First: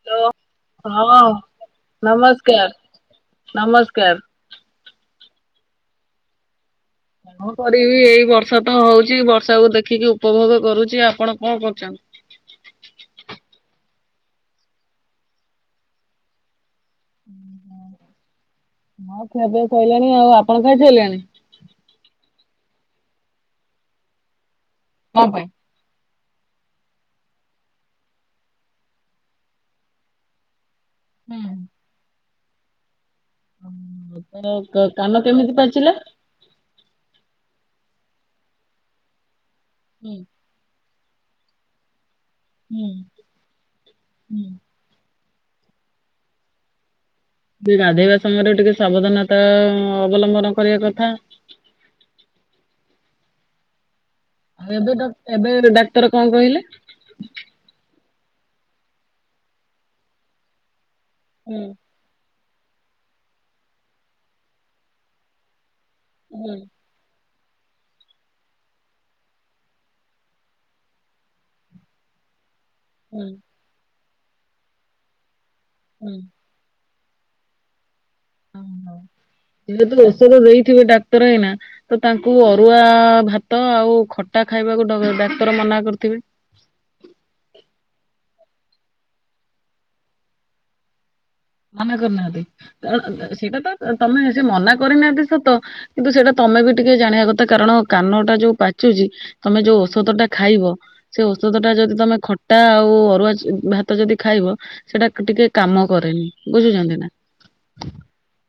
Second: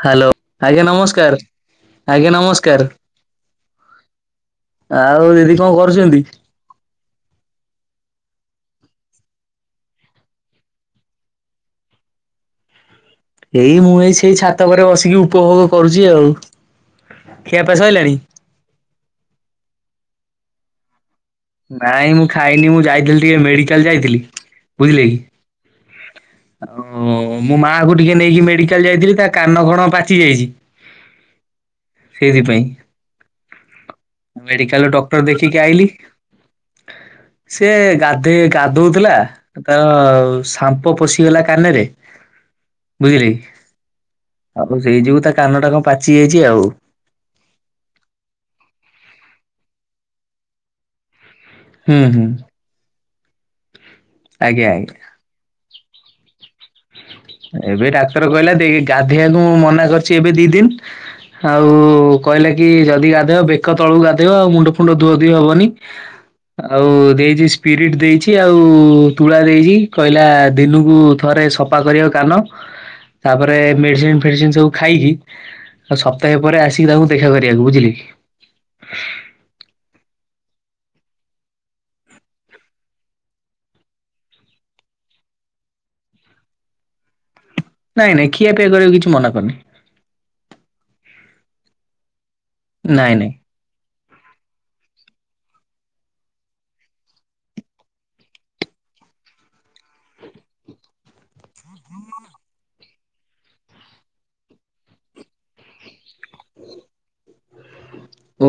Hello ଆଜ୍ଞା ହଁ ନମସ୍କାର ଆଜ୍ଞା ନମସ୍କାର। ନମସ୍କାର। ଆଉ ଦିଦି କଣ କରୁଛନ୍ତି? କଣ କରିବି ଏଇ ବର୍ଷା ତ ହଉଛି ବର୍ଷାକୁୁ ଦେଖିକି ଉପଭୋଗ କରୁଛି ଆପଣ କଣ କରୁଛନ୍ତି? ଏଇ ମୁଁ ଏଇ ସେଇ ଛାତଉପରେ ବସିକି ଉପଭୋଗ କରୁଛି ଆଉ ଖିଆପିଆ ସରିଲାଣି? ହଁ ଖିଆ ପିଆ ସରିଲାଣି ଆଉ ଆପଣ ଖାଇ ସାଇଲେଣି? ନାଇଁ ମୁଁ ଖାଇନି ମୁଁ ଯାଇଥିଲି ଟିକେ ମେଡିକାଲ ଯାଇଥିଲି ବୁଝିଲେ କି। କଣ ପାଇଁ? ଓ ମୋ ମାଆ କୁ ଟିକେ ନେଇକି ମେଡିକାଲ ଯାଇଥିଲି ତା କାନ କଣ ପାଚି ଯାଇଛି। ହୁଁ। ସେଇଥିପାଇଁ ତ ମେଡିକାଲରୁ କାନ ଡକ୍ଟର କେମିତି ଦେଖିକି ପାଚିଲା? ଆଇଲି ସିଏ ଗାଧୋଇ ଗାଧଉଥିଲା ହୁଁ ତାର ସାମ୍ପ ପଶିଗଲା କାନରେ ହୁଁ ବୁଝିଲି ହୁଁ। ସେଇ ଯୋଗୁ ତା କାନ ଟା କଣ ପାଚିଯାଇଛି ଆଉ। ଟିକ ଗାଧୋଇବା ସମୟରେ ଟିକେ ସାବଧାନତା ଅବଲମ୍ବନ କରିବା କଥା। ହୁଁ ହୁଁ। ଆଜ୍ଞା ଆଜ୍ଞା। ଏବେ ତ ଏବେ ଡାକ୍ତର କଣ କହିଲେ? ଏବେ ଡାକ୍ତର କହିଲାଦିଇ ଗାଧେଇବାକୁ ମୁଁ ମନା କରିଛି ଏବେ ଦି ଦିନ। ହୁଁ ହାଉ କହିଲେ କି ଯଦି ଗାଧେଇବ ବେକ ତଳକୁ ଗାଧେଇବା ଆଉ ମୁଣ୍ଡ ଫୁଣ୍ଡ ଧୁଅଧୁଇ ହବନି। ହୁଁ ଆଉ ଦେଇଚି ସ୍ପିରିଟ୍ ଦେଇଛି ଆଉ ତୁଳା ଦେଇଛି କହିଲା ଦିନକୁ ଥରେ ସ ପା କରିବାକୁ କାନ ହୁଁ ତାପରେ ମେଡିସିନ ଫେଡିସିନ ସବୁ ଖାଇକି। ଆଉ ହୁଁ। ସପ୍ତାହେ ପରେ ଆସିକି ତାଙ୍କୁ ଦେଖା କରିବାକୁ ବୁଝିଲେ କି? ଏବେ ତ ଔଷଧ ଦେଇଥିବ ଡାକ୍ତର ହେଇନା। ତ ତାଙ୍କୁ ଅରୁଆ ଭାତ ଆଉ ଖଟା ଖାଇବାକୁ ଡ ଅ ଡାକ୍ତର ମନା କରିଥିବେ। ନାଇଁ ନାଇଁ ଖିଆ ପିଆ କରିବାକୁ କିଛି ମନା କରୁନି। ମନା ନାଇଁ ନାଇଁ। କରିନାହାନ୍ତି ସେଇଟା ତ ତମେ ସେ ମନା କରିନାହାନ୍ତି ସତ। କିନ୍ତୁ ସେଇଟା ତମେ ବି ଟିକେ ଜାଣିବା କଥା କାରଣ କାନଟା ଯୋଉ ପାଚୁଛି। ତମେ ଯୋଉ ଔଷଧ ଟା ଖାଇବ। ସେ ଔଷଧ ଟା ଯଦି ତମେ ଖଟା ଆଉ ଅରୁଆ ଚି ଭାତ ଯଦି ଖାଇବ। ସେଟା ଟିକେ କାମ କରେନି। ବୁଝୁଛନ୍ତି ନା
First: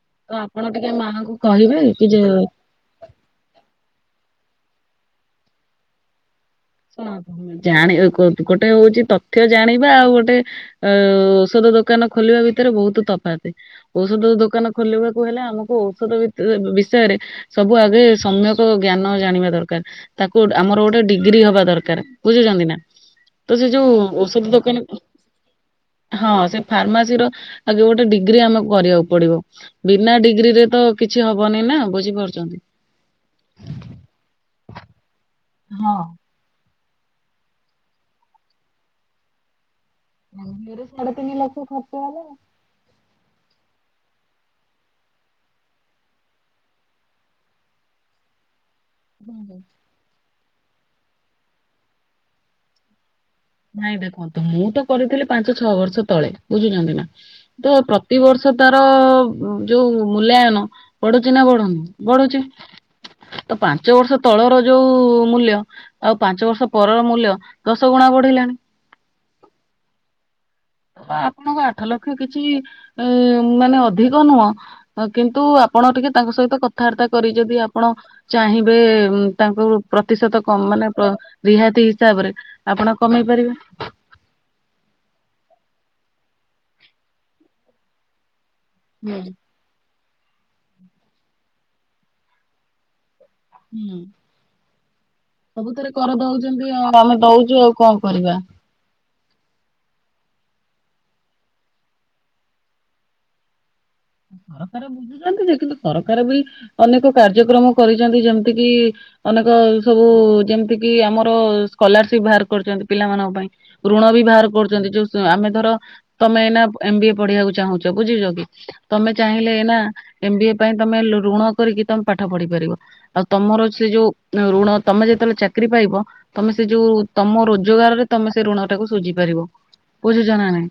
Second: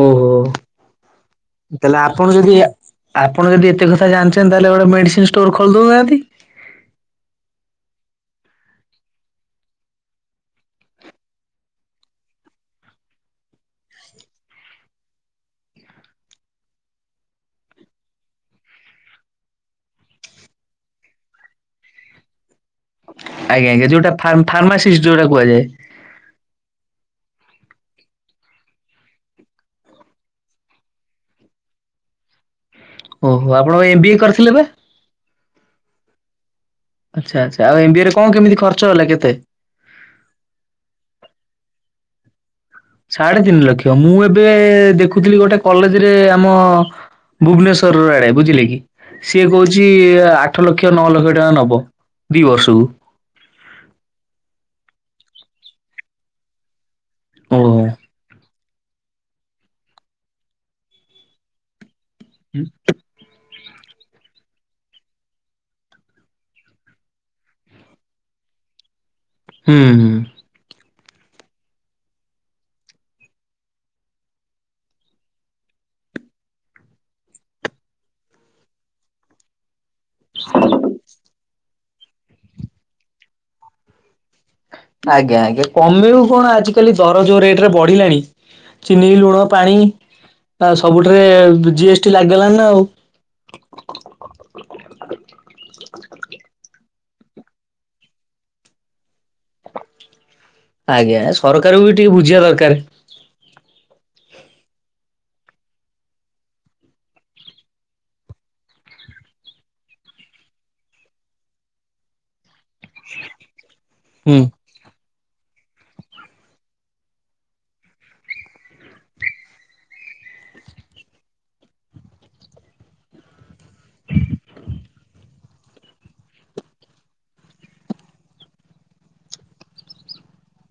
ଓହୋ ଆପଣ ତ ଟିକେ ମାହାଆଙ୍କୁ କହିବେ ତାହେଲେ କି ଯେ ଆପଣ ଯଦି ଆପଣ ଯଦି ଏତେ କଥା ଜାଣିଛନ୍ତି ତାହେଲେ ଗୋଟେ ମେଡିସିନ ଷ୍ଟୋର ଖୋଲି ଦଉନାହାନ୍ତି। ହ ଜାଣିଗୋ ଗୋଟେ ହଉଛି ତଥ୍ୟ ଜାଣିବା ଆଉ ଗୋଟେ ଅ ଔଷଧ ଦୋକାନ ଖୋଲିବା ଭିତରେ ବହୁତ ତଫାତ୍ ଔଷଧ ଦୋକାନ। ଖୋଲିବାକୁ ହେଲେ ଆମକୁ ଔଷଧ ବିଷୟରେ ସବୁ ଆଗେ ସମ୍ୟକ ଜ୍ଞାନ ଜାଣିବା ଦରକାର ତାକୁ ଆମର ଗୋଟେ ଡିଗ୍ରୀ ହବା ଦରକାର ବୁଝୁଛନ୍ତି ନା ତ ଆଜ୍ଞା ସେ ଆଜ୍ଞା ଯୋଉ ଯୋଉଟା ଔଷଧ ଫାର୍ମାସିଷ୍ଟ ଦୋକାନ ଯୋଉଟା କୁହାଯାଏ। ହଁ ସେ ଫାର୍ମାସି ର ଆ ଯୋଉ ଗୋଟେ ଡିଗ୍ରୀ ଆମକୁ କରିବାକୁ ପଡିବ। ବିନା ଡିଗ୍ରୀ ରେ ତ କିଛି ହବନି ନା ବୁଝିପାରୁଛନ୍ତି। ଓହୋ ଆପଣ ଏମ୍ ବି ଏ କରିଥିଲେ ବା? ହଁ। ଆଚ୍ଛା ଆଚ୍ଛା ଆଉ ଏମ୍ ବି ଏ ରେ କଣ କେମିତି ଖର୍ଚ ହେଲା କେତେ? ଏମ୍ ବି ଏ ରେ ସାଢ଼େ ତିନି ଲକ୍ଷ ଖର୍ଚ୍ଚ ହେଲା। ସାଢେ ତିନି ଲକ୍ଷ ମୁଁ ଏବେ ଦେଖୁଥିଲି ଗୋଟେ କଲେଜରେ ଆମ ଭୁବନେଶ୍ୱର ର ଆଡେ ବୁଝିଲେ କି? ସିଏ କହୁଛି ଆଠ ଲକ୍ଷ ନଅ ଲକ୍ଷ ଟଙ୍କା ନବ ଦି ବର୍ଷକୁ। ନାଇଁ ଦେଖନ୍ତୁ ମୁଁ ତ କରିଥିଲି ପାଞ୍ଚ ଛଅ ବର୍ଷ ତଳେ ବୁଝୁଛନ୍ତି ନା ଓହୋ। ତ ପ୍ରତିବର୍ଷ ସେ ତାର ଯୋଉ ମୂଲ୍ୟାୟନ ବଢୁଛି ନା ବଢୁନି। ବଢୁଛି ହୁଁ ତ ପାଞ୍ଚ ବର୍ଷ ତଳର ଯୋଉ ମୂଲ୍ୟ ଆଉ ପାଞ୍ଚ ବର୍ଷ ପରର ମୂଲ୍ୟ ଦଶ ଗୁଣା ବଢିଲାଣି। ହୁଁ ହୁଁ। ଆପଣଙ୍କ ଆଠ ଲକ୍ଷ କିଛି ମାନେ ଅଧିକ ନୁହଁ। ହଁ କିନ୍ତୁ ଆପଣ ଟିକେ ତାଙ୍କ ସହିତ କଥାବାର୍ତ୍ତା କରି ଯଦି ଆପଣ ଚାହିଁବେ ତାଙ୍କୁ। ପ୍ରତିଶତ କମ୍ ମାନେ ପ ରିହାତି ହିସାବରେ ଆପଣ କମେଇ ପାରିବେ। ଆଜ୍ଞା ଆଜ୍ଞା କମେଇବୁ କଣ ଆଜିକାଲି ଦର ଯୋଉ ରେଟ ରେ ବଢିଲାଣି ଚିନି ହୁଁ ଲୁଣ। ପାଣି ଆ ସବୁଠେରେ ଜି ଏସ୍ ଟି ଲାଗି ଗଲାଣି ନା ଆଉ। ହୁଁ। ସବୁଥେରେ କରଦଉଚନ୍ତି ଆଉ ଆମେ ଦଉଚୁ ଆଉ କଣ କରିବା? ଆଜ୍ଞା ସରକାରଙ୍କୁ ବି ଟିକେ ବୁଝିବା ଦରକାର। ସରକାର ବୁଝୁଚନ୍ତି ଯେ କିନ୍ତୁ ସରକାର ବି ଅନେକ କାର୍ଯ୍ୟକ୍ରମ କରିଚନ୍ତି ଯେମିତି କିି ଅନେକ ସବୁ ଯେମିତି କି ଆମର ସ୍କଲାରସିପ ବାହାର କରିଚନ୍ତି ପିଲାମାନଙ୍କ ପାଇଁ। ଋଣ ବି ହୁଁ ବାହାର କରୁ ଚନ୍ତି ଯଉ ଆମେ ଧର ତମେ ନା ଏମ ବି ଏ ପଢିବାକୁ ଚାହୁଁଛ ବୁଝିଛ କି? ତମେ ଚାହିଁଲେ ଏନା ଏମ ବି ଏ ପାଇଁ ତମେ ଋଣ କରିକି ତମେ ପାଠ ପଢି ପାରିବ। ଆଉ ତମର ସେ ଯୋଉ ଋଣ ତମେ ଯେତେବେଳେ ଚାକିରି ପାଇବ। ତମେ ସେ ଯୋଉ ତମ ରୋଜଗାର ରେ ତମେ ସେ ଋଣ ଟାକୁ ସୁଝି ପାରିବ ବୁଝୁଛ ନା ନାଇଁ।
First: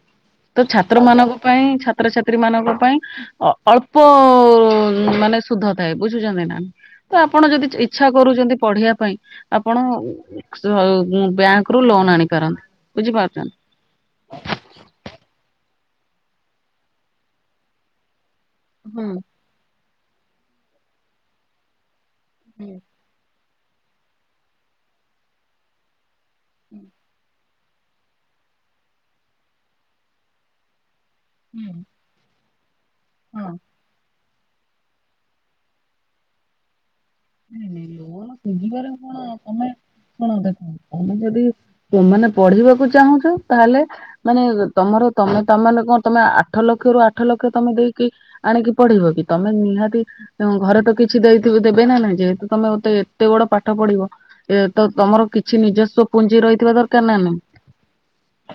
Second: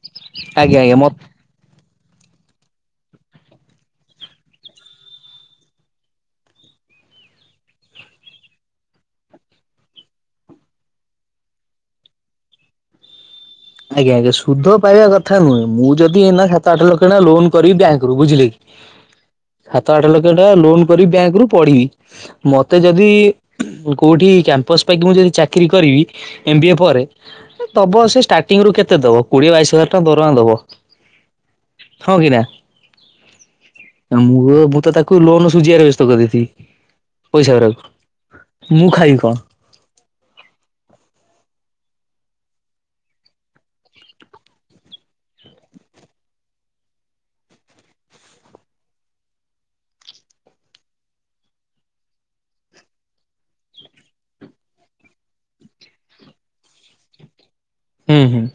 ତ ଆଜ୍ଞା ଆଜ୍ଞା ଛାତ୍ର ମତେ ମାନଙ୍କ ପାଇଁ ଛାତ୍ରଛାତ୍ରୀ ମାନଙ୍କ ପାଇଁ। ଅଳ୍ପ ମାନେ ଶୁଧ ଥାଏ ବୁଝୁଛନ୍ତି ନା? ତ ଆପଣ ଯଦି ଇଚ୍ଛା କରୁଚନ୍ତି ପଢିବା ପାଇଁ ଆପଣ ବ୍ୟାଙ୍କ ରୁ ଲୋନ୍ ଆଣିପାରନ୍ତି ବୁଝିପାରୁଚ। ଆଜ୍ଞା ଆଜ୍ଞା ସୁଧ ପାଇବା କଥା ନୁହେଁ ମୁଁ ଯଦି ଏଇନା ସାତ ଆଠ ଲକ୍ଷ ଟଙ୍କା ଲୋନ କରିବି ବ୍ୟାଙ୍କରୁ ବୁଝିଲେ କି? ହୁଁ। ସାତ ଆଠ ଲକ୍ଷ ଟଙ୍କା ଲୋନ କରି ବ୍ୟାଙ୍କ ରୁ ପଢିବି ମତେ ଯଦି କୋଉଠି କ୍ୟାମ୍ପସ ପାଇକି ମୁଁ ଯଦି ଚାକିରି କରିବି ଏମବିଏ ପରେ ଦବ ସେ ଷ୍ଟାର୍ଟିଂ ରୁ କେତେ ଦବ କୋଡିଏ ବାଇଶି ହଜାର ଟଙ୍କା ଦରମା ଦବ। ହୁଁ। ହଁକି ନା। ହଁ। ମୋ ମୁଁ ତ ତାକୁ ଲୋନ ସୁଝିବାରେ ବ୍ୟସ୍ତ କରି ଦେଇଥିବି। ପଇସା ନାଇଁ ନାଇଁ ଲୋନ ଗୁରାକୁ ସୁଝିବାରେ ମୁଁ ଖାଇବି କଣ? ତମେ ଶୁଣ ଦେଖ ତମେ ଯଦି ମାନେ ପଢିବାକୁ ଚାହୁଁଚ ତାହେଲେ ମାନେ ତମର ତମେ ତମେ ମାନେ କଣ ତମେ ଆଠ ଲକ୍ଷ ରୁ ଆଠ ଲକ୍ଷ ତମେ ଦେଇକି ଆଣିକି ପଢିବ କି ତମେ ନିହାତି ଘରେ ତ କିଛି ଦେଇଥିବ ଦେବେ ନା ନାଇଁ। ଯେହେତୁ ତମେତେ ଏତେ ବଡ଼ ପାଠ ପଢି଼ବ। ଏ ତ ତମର କିଛି ନିଜସ୍ୱ ପୁଞ୍ଜି ରହିଥିବା ଦରକାର ନା ନାଇଁ। ହୁଁ ହୁଁ।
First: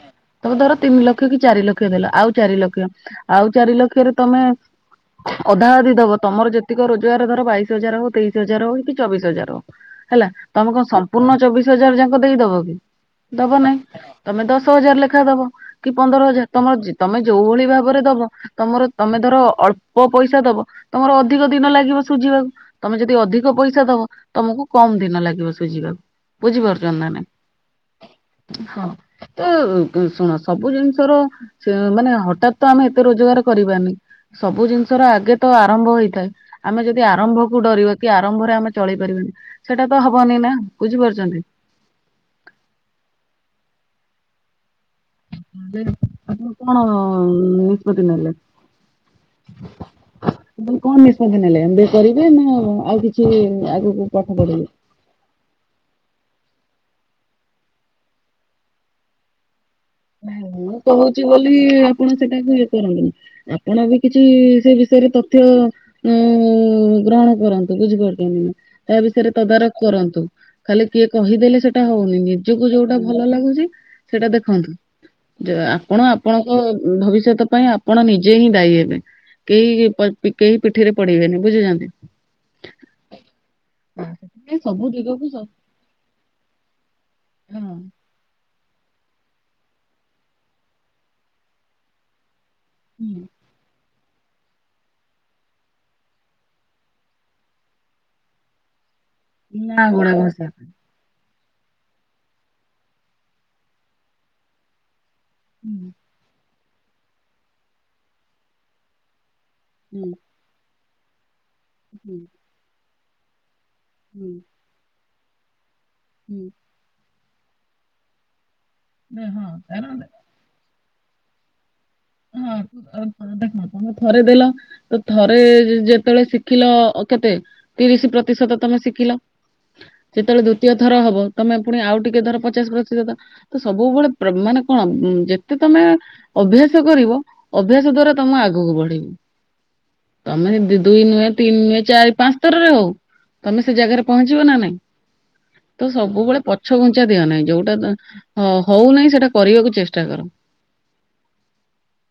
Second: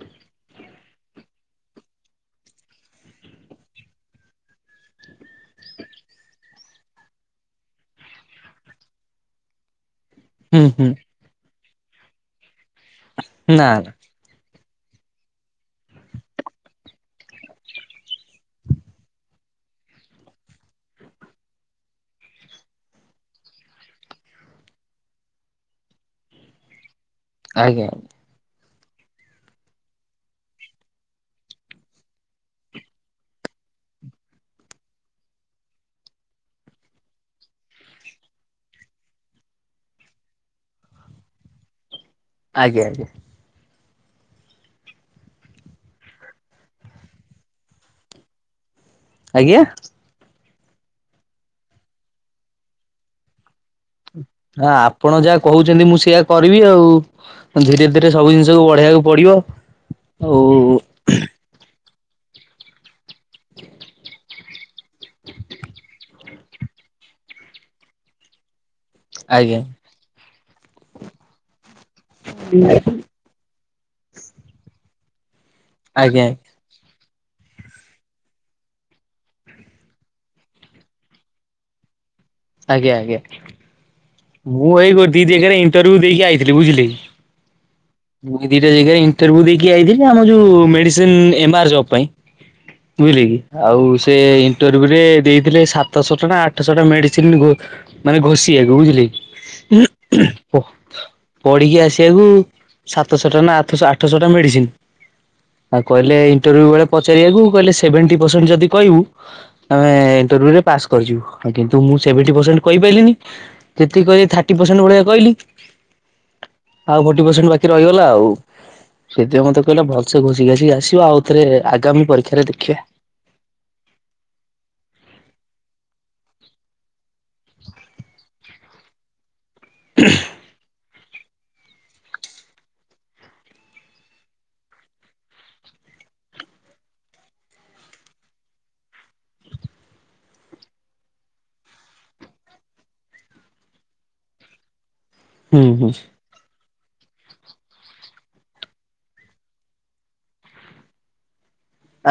ତମେ ଧର ତିନି ଲକ୍ଷ କି ଚାରି ଲକ୍ଷ ଦେଲ ଆଉ ଚାରିିଲକ୍ଷ ଆଉ ଚାରି ଲକ୍ଷରେ ତମେ ଅଧା ଅଧି ଦବ ତମର ଯେତିକ ରୋଜଗାର ଧର ବାଇଶ ହଜାର ହଉ ତେଇଶି ଶି ହଜାର ହଉ କି ଚବିଶ ହଜାର ହଉ ହେଲା ତମେ ହୁଁ କଣ ହୁଁ ସମ୍ପୂର୍ଣ୍ଣ ଚବିଶ ହଜାର ଯାକ ଦେଇଦବ କି। ଦବ ନା ନାଇଁ ନା ତମେ ଦଶ ହଜାର ଲେଖା ଦବ। କି ପନ୍ଦର ହଜାର୍ ତମର ତମେ ଯୋଉ ଭଳି ଭାବରେ ଦବ ତମର ତମେ ଧର ଅଳ୍ପ ପଇସା ଦବ ତମର ଅଧିକ ଦିନ ଲାଗିବ ସୁଝିବାକୁ ତମେ ଯଦି ଯଦି ଅଧିକ ପଇସା ଦବ ତମକୁ କମ ଦିନ ଲାଗିବ ସୁଝିବାକୁ ବୁଝି ପାରୁ ନା ନାଇଁ। ଆଜ୍ଞା ଆ୍ ହଁ ତ ଶୁଣ ସବୁ ଜିନିଷର ସେ ମାନେ ହଠାତ୍ ତ ଆମେ ଏତେ ରୋଜଗାର କରିବାନି। ସବୁ ଜିନିଷର ଆଗେ ତ ଆରମ୍ଭ ହେଇଥାଏ ଆମେ ଯଦି ଆରମ୍ଭକୁ ଡରିବା। କି ଆରମ୍ଭରେ ଆମେ ଚଳେଇ ପାରିବନି ସେଟା ତ ହବନି ନା ବୁଝିପାରୁଛନ୍ତି। ଆଜ୍ଞା ଆଜ୍ଞା। ଆପଣ କଅଣ ନିଷ୍ପତ୍ତି ନେଲେ। ଆଜ୍ଞା। ଲେ କଣ ନିଷ୍ପତ୍ତି ନେଲେ ଏବେ କରିବେ ନା ଆଉ କିଛି ଆଗକୁ ପାଠ ପଢିବେ? ହ ଆପଣ ଯାହା କହୁଛନ୍ତି ମୁଁ ସେଇଆ କରିବି ଆଉ। ଧୀରେ ଧୀରେ ସବୁ ଜିନିଷକୁୁ ବଢେଇବାକୁ ପଡି଼ବ। ନାଇଁ ମୁଁ କହୁଛି ବୋଲି ଆପଣ ସେଟାକୁ ଇଏ କରନ୍ତୁନି। ଆପଣବେ କିଛି ସେ ବିଷୟରେ ତତ୍ ତଥ୍ୟ ଗ୍ରହଣ କରନ୍ତୁ ବୁଝିପାରୁଛନ୍ତି ନା ତା ବିଷୟରେ ଆଜ୍ଞା ତଦାରଖ୍ କରନ୍ତୁ। ଖାଲି କିଏ କହିଦେଲେ ସେଟା ହଉନି ନିଜକୁ ଯୋଉଟା ଭଲ ଲାଗୁଛି ସେଇଟା ଦେଖନ୍ତୁ। ଯେ ଆପଣ ଆଜ୍ଞା। ଆପଣଙ୍କ ଭବିଷ୍ୟତ ପାଇଁ ଆପଣ ନିଜେ ହିଁ ଦାୟୀ ହେବେ। କେହି କେହି ପିଠିରେ ପଡ଼ିବେନି ବୁଝିଛନ୍ତି। ଆଜ୍ଞା ଆଜ୍ଞା। ସେଥିପାଇଁ ମୁଁ ସବୁ ଏଇ ଗୋ ଦି ଦିଗକୁ ସ ଜାଗାରେ ଇଣ୍ଟରବିୟ୍ୟୁ ଦେଇକି ଆଇଥିଲି ବୁଝିଲେ କି। ହଁ ମୁଁ ଏଇ ଦିଟା ଜାଗାରେ ଇଣ୍ଟର୍ୟୁ ଦେଇକି ଆଥିଲି ଆମ ଯୋଉ ମେଡିସିନ ଏମ୍ ଆର୍ଲ ଜବ୍ ପାଇଁ। ବୁଝିଲେ ହୁଁ, କି ଆଉ ସେ ଇଣ୍ଟରୁରେ ଦେଇଥିଲେ ସାତଶହ ଟା ଆଠଶହ ଟା ମେଡିସିନ ଘୋ ମାନେ ଘୋଷି ଆକୁ ବୁଝିଲେକି ନା ଗୁଡା ଉହୁଁ ଘସା। ଓହୋ ପଢ଼ିକି ଆସିବାକୁ ସାତଶହ ଟା ନା ଆଠଶହ ଟା ମେଡ଼ିସିନ୍। ଆଉ ହୁଁ କହିଲେ ଇଣ୍ଟରଭ୍ୟୁ ବେଳେ ପଚାରିବାକୁ କହିଲେ ସେଭେଣ୍ଟି ପର୍ସେଣ୍ଟ ଯଦି କହିବୁ ଆମେ ହୁଁ ଇଣ୍ଟରୁରେ ପାସ୍ କରିୁଯିବୁ କିନ୍ତୁ ମୁଁ ହୁଁ ସେଭେନ୍ଟି ପର୍ସେଣ୍ଟ୍ କହିପାରିଲିନି। ଯେତିକି କହିଲେ ଥାର୍ଟି ପର୍ସେଣ୍ଟ ଭଳିଆ କହିଲି। ହୁଁ। ଆଉ ଫୋର୍ଟି ପର୍ସେଣ୍ଟ୍ ବାକି ରହିଗଲା ଆଉ ନା ସେଥିପାଇଁ ହଁ ମତେ କହିଲା କାରଣ ଭଲସେ ଘୋସି ସିକିଆସିକି ଆସିବ ଆଉଥରେ ଆଗାମୀ ପରୀକ୍ଷାକୁ ଅଁ [unintelligible] ହଁ ଦେଖ ତମେ ଥରେ ଦେଲ ତ ଥରେ ଯେତେବେଳେ ଶିଖିଲ କେତେ? ତିରିଶ ପ୍ରତିଶତ ତମେ ଶିଖିଲ, ଯେତେବେଳେ ଦୁତୀୟ ଥର ହବ ତମେ ପୁଣି ଆଉ ଟିକେ ଧର ପଚାଶେ ପ୍ରତିଶତ ତ ସବୁବେଳେ ପ୍ରମ ମାନେ କଣ ଯେତେ ତମେ ଅଭ୍ୟାସ ସ କରିବ ଅଭ୍ୟାସ ଦ୍ଵାରା ତମେ ଆଗକୁ ବଢି଼ବ। ତମେ ଦୁ-ଦୁଇ ନୁହେଁ ତିନି ନୁହେଁ ଚାରି ପାଞ୍ଚ ଥରରେ ହଉ। ତମେ ସେ ଜାଗାରେ ପହଞ୍ଚିବ ନା ନାଇଁ ହୁଁ ତ ହୁଁ। ସବୁବେଳେ ପ ପଛଘୁଞ୍ଚା ଦିଅ ନାହିଁ ଯୋଉଟା ହଉନାହିଁ ସେଟା କରିବାକୁ ଚେଷ୍ଟା କର।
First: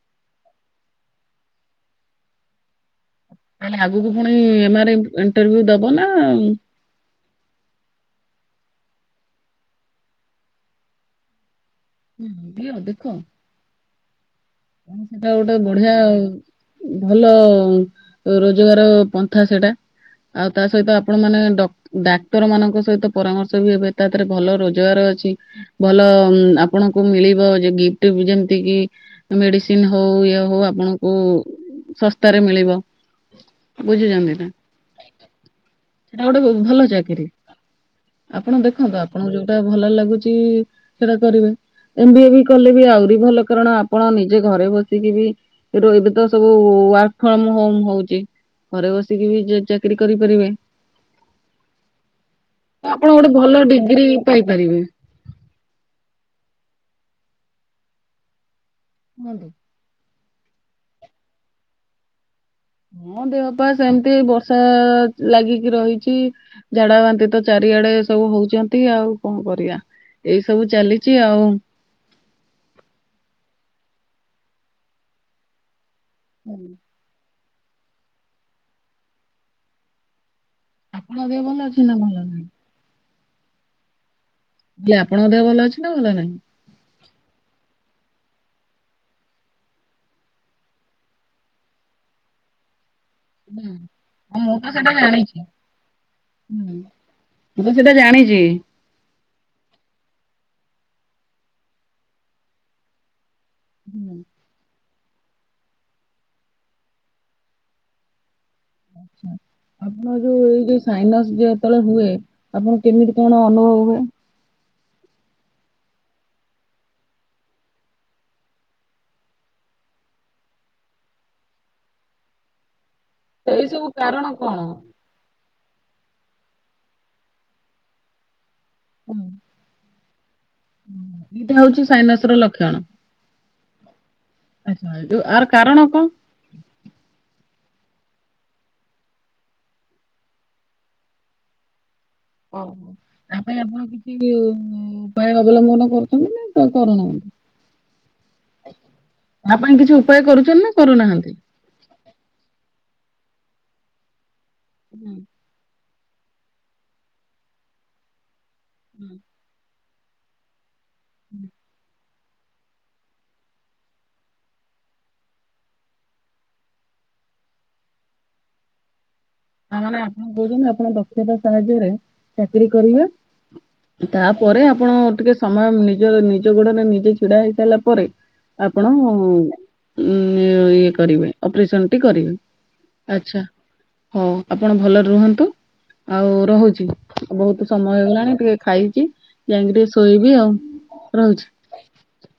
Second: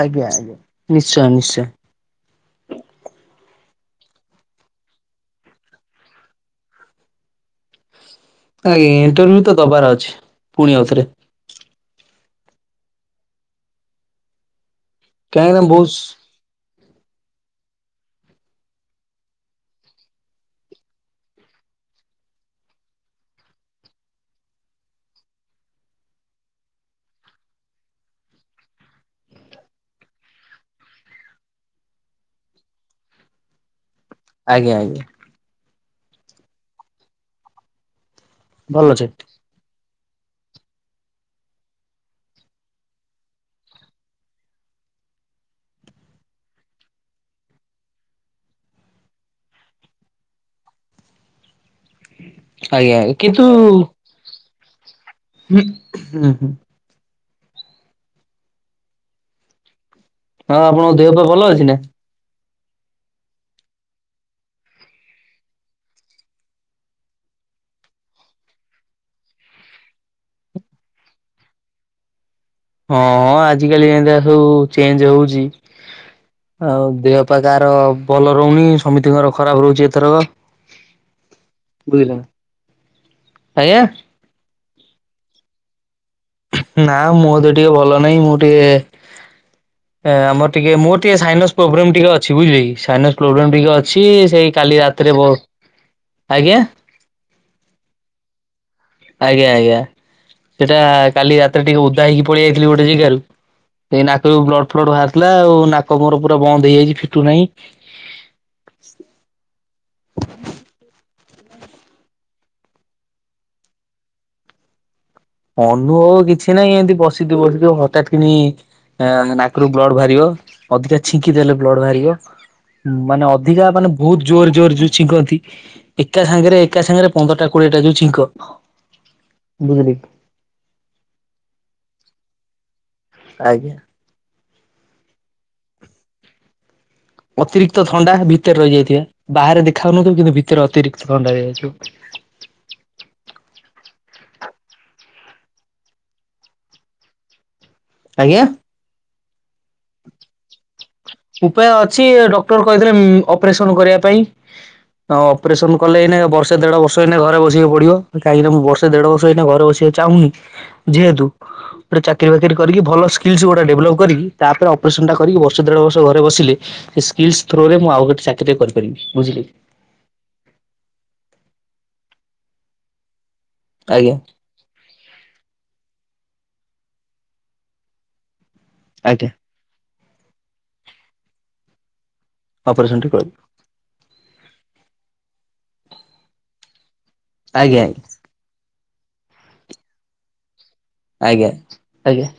ଆଜ୍ଞା ଆଜ୍ଞା ନିଶ୍ଚୟ ନିଶ୍ଚୟ। ତାହେଲେ ଆଗକୁ ଫୁଣି ଏମାର ଇଣ୍ଟରଭ୍ୟୁ ଦବ ନା? ଆଜ୍ଞା ଇଣ୍ଟରଭ୍ୟୁ ତ ଦବାର ଅଛି ପୁଣି ଆଉଥରେ। ହୁଁ ଦିଅ ଦେଖ। ଉଁ ସେଟା ଗୋଟେ କାହିଁକିନା ବହୁତ ବଢିଆ ଆଉ। ଭଲ ରୋଜଗାର ପନ୍ଥା ସେଟା। ଆଉ ତା ସହିତ ଆପଣ ମାନେ ଡ ଡାକ୍ତର ମାନଙ୍କ ସହିତ ପରାମର୍ଶ ବି ହେବେ ତା ଦେହରେ ଭଲ ରୋଜଗାର ଅଛି। ଭଲ ଆପଣଙ୍କୁ ମିଳିବ ଯୋଉ ଗିଫ୍ଟ ଏବେ ଯେମତି କି ମେଡିସିନ ହଉ ଇଏ ହଉ ଆପଣଙ୍କୁ ଶସ୍ତାରେ ମିଳିବ। ବୁଝିଚନ୍ତି ନା ଆଜ୍ଞା ଆଜ୍ଞା ସେଟା ଗୋଟେ ବହୁତ୍ ଭଲ ଚାକିରୀ। ଆପଣ ଭଲ ଦେଖନ୍ତୁ ଅଛି ଆପଣଙ୍କୁ ଯୋଉ ତ ଭଲ ଲାଗୁଚି ସେଟା କରିବେ। ଏମ୍ ବି ଏ ବି କଲେ ବି ଆଉରି ଭଲ କାରଣ ଆପଣ ନିଜେ ଘରେ ବସିକି ବି ଏବେ ତ ସବୁ ୱାର୍କ ଫ୍ରମ ହୋମ ହଉଚି। ଘରେ ବସିକି ବି ଯେ ଚାକିରି କରିପାରିବେ। ଆଜ୍ଞା ଆ କିନ୍ତୁ ପାଇପାରିବେନି। ହୁଁ ହୁଁ ହୁଁ। ନୁହଁନ୍ତି। ହଁ ଆପଣଙ୍କ ଦେହପା ଭଲ ଅଛି ନା? ହଁ ଦେହପା ସେମତି ବର୍ଷା ଲାଗିକି ରହିଚି। ଝାଡା ବାନ୍ତି ତ ଚାରିଆଡେ ସବୁ ହଉଚନ୍ତି ଆଉ କଣ କରିଆ? ଏଇ ସବୁ ଚାଲିଚି ଆଉ। ହଁ ହଁ ଆଜିକାଲି ଏନ୍ତିଆ ସବୁ ଚେଞ୍ଜ ହଉଚି ଆଉ ଦେହ ପା କାହାର ଭଲ ରହୁନି। ସମିତିଙ୍କର ଖରାପ ରହୁଚି ଏଥରକ। ତମ ଦେହ ଭଲ ଅଛି ନା ଭଲ ନାହିଁ। ଆଜ୍ଞା। ହେଲେ ଆପଣଙ୍କ ଦେହ ଭଲ ଅଛି ନା ଭଲ ନାହିଁ? ନା ମୋ ଦେହ ଟିକେ ଭଲ ନାହିଁ ମୁଁ ଟିକେ ଆମର ଟିକେ ମୋର ଟିକେ ସାଇନସ୍ ପୋବ୍ରେମ୍ ଟିକେ ଅଛି ବୁଝିଲେକି ସାଇନସ୍ ପ୍ରୋବ୍ଲେମ ଟିକେ ମୁଁ ଅଛି, ସେଇ କାଲି ସେଟା ରାତିରେ ଜାଣିଛି। ବ ଅ ଆଜ୍ଞା ହୁଁ। ମୁଁ ତ ସେଇଟା ଜାଣିଚି। ଆଜ୍ଞା ଆଜ୍ଞା ସେଇଟା କାଲି ରାତିରେ ଟିକେ ଉଦା ହେଇକି ପଳେଇ ଆଇଥିଲି ଗୋଟେ ଜେଗାରୁ ସେଇ ହୁଁ ନାକରୁ ବ୍ଲଡ ଫ୍ଲଡ ବାହାରିଥିଲା। ଆଉ ନାକ ମୋର ପୁରା ବନ୍ଦ ହେଇଯାଇଚି ଫିଟୁ ନାହିଁ। ଆପଣ ଯୋଉ ଏଇ ଯୋଉ ସାଇନସ୍ ଯେତେବେଳେ ହୁଏ ଆପଣ କେମିତି କଣ ଅନୁଭବ ହୁଏ? ଅନୁଭବ କିଛି ନାହିଁ। ଏମିତି ବସିଥିବ ବସିଥିବ ହଠାତ୍ କିନି ଆଁ ନାକରୁ ବ୍ଲଡ ବାହାରିବ ଅଧିକା ଛିଙ୍କି ଦେଲେ ବ୍ଲଡ ବାହାରିବ। ଉଁ ମାନେ ଏଇ ଅଧିକା ସବୁ ମାନେ ବହୁତ୍ କାରଣ ଜୋରେ କଣ? ଜୋରେ ଯୋ ଛିଙ୍କନ୍ତି ଏକା ସାଙ୍ଗରେ ଏକା ସାଙ୍ଗରେ ପନ୍ଦରଟା କୋଡିଏ ଟା ଯୋଉ ଛିଙ୍କ। ହ ବୁଝିଲେ କି ଏଇଟା ହଉଚି ସାଇନସ୍ ର ଲକ୍ଷଣ। ଆଜ୍ଞା। ଆଛା ଯୋଉ ଆର କାରଣ କଣ? ଅତିରିକ୍ତ ଥଣ୍ଡା ଭିତରେ ରହିଯାଇଥିବ। ବାହାରେ ଦେଖା ହଉନଥିବ କିନ୍ତୁ ଭିତରେ ଅତିରିକ୍ତ ଥଣ୍ଡା ହେଇଯାଇଥିବ। ଓ ହୋ। ତା ପାଇଁ ଆପଣ କିଛି ଉପାୟ ଅବଲମ୍ବନ କରୁଚନ୍ତି ନା କରୁନାହାନ୍ତି? ଆଜ୍ଞା। ତା ପାଇଁ କିଛି ଉପାୟ କରୁଚନ୍ତି ନା କରୁନାହାନ୍ତି? ଉପାୟ ଅଛି ଡକ୍ଟର କହିଥିଲେ ଉମ୍ ଅପରେସନ କରିବା ପାଇଁ। ହୁଁ ଅପରେସନ କଲେ ଏଇନେ ବର୍ଷେ ଦେଢ ବର୍ଷ ଏଇକିନେ ଘରେ ବସିବାକୁ ପିଡିବ। କାହିଁକି ନା ମୁଁ ବର୍ଷେ ଦେଢ ହୁଁ ବର୍ଷ ଏଇକିନା ଘରେ ବସିବା। ଚାହୁଁନୁ ଯେହେତୁ। ଗୋଟ ଚାକିରିଫାକିରି କରିକି ଭଲ ସ୍କିଲ୍ସ ଗୁଡା ଡେଭଲପ୍ କରିିକି ତାପରେ ଅପରେସନ୍ ଟା କରିକି ବର୍ଷେ ଦେଢ ବର୍ଷ ଘରେ ବସିଲେ ସେ ସ୍କିଲ ଥ୍ରୋରେ ମୁଁ ଆଉ ଗୋଟେ ଚାକିରି କରିପାରିବି ବୁଝିଲେ କି? ଆ ମାନେ ଆପଣ କହୁଛନ୍ତି ଆପଣ ଦକ୍ଷତା ସାହାଯ୍ୟରେ ଚାକିରି କରିବେ ଆଜ୍ଞା। ତା ପରେ ଆପଣ ଟିକେ ସମୟ ନିଜ ନିଜ ଗୋଡରେ ନିଜେ ଛିଡା ହେଇସାରିଲା ପରେ। ଆପଣ ନଂ ଆଜ୍ଞା ଇଏ କରିବେ ଅପରେସନ ଟି କରିବେ। ଅପରେସନଟି କରୁ। ଆଚ୍ଛା ହଉ ଆପଣ ଭଲରେ ରୁହନ୍ତୁ ଆଉ ରହୁଛି ବହୁତ ଆଜ୍ଞା ସମୟ ଆଜ୍ଞା ହେଇଗଲାଣି ଟିକେ ଖାଇଚି ଯାଇକି ଟିକେ ଶୋଇବି ଆଉ ରହୁଛି ଆଜ୍ଞା ଆଜ୍ଞା।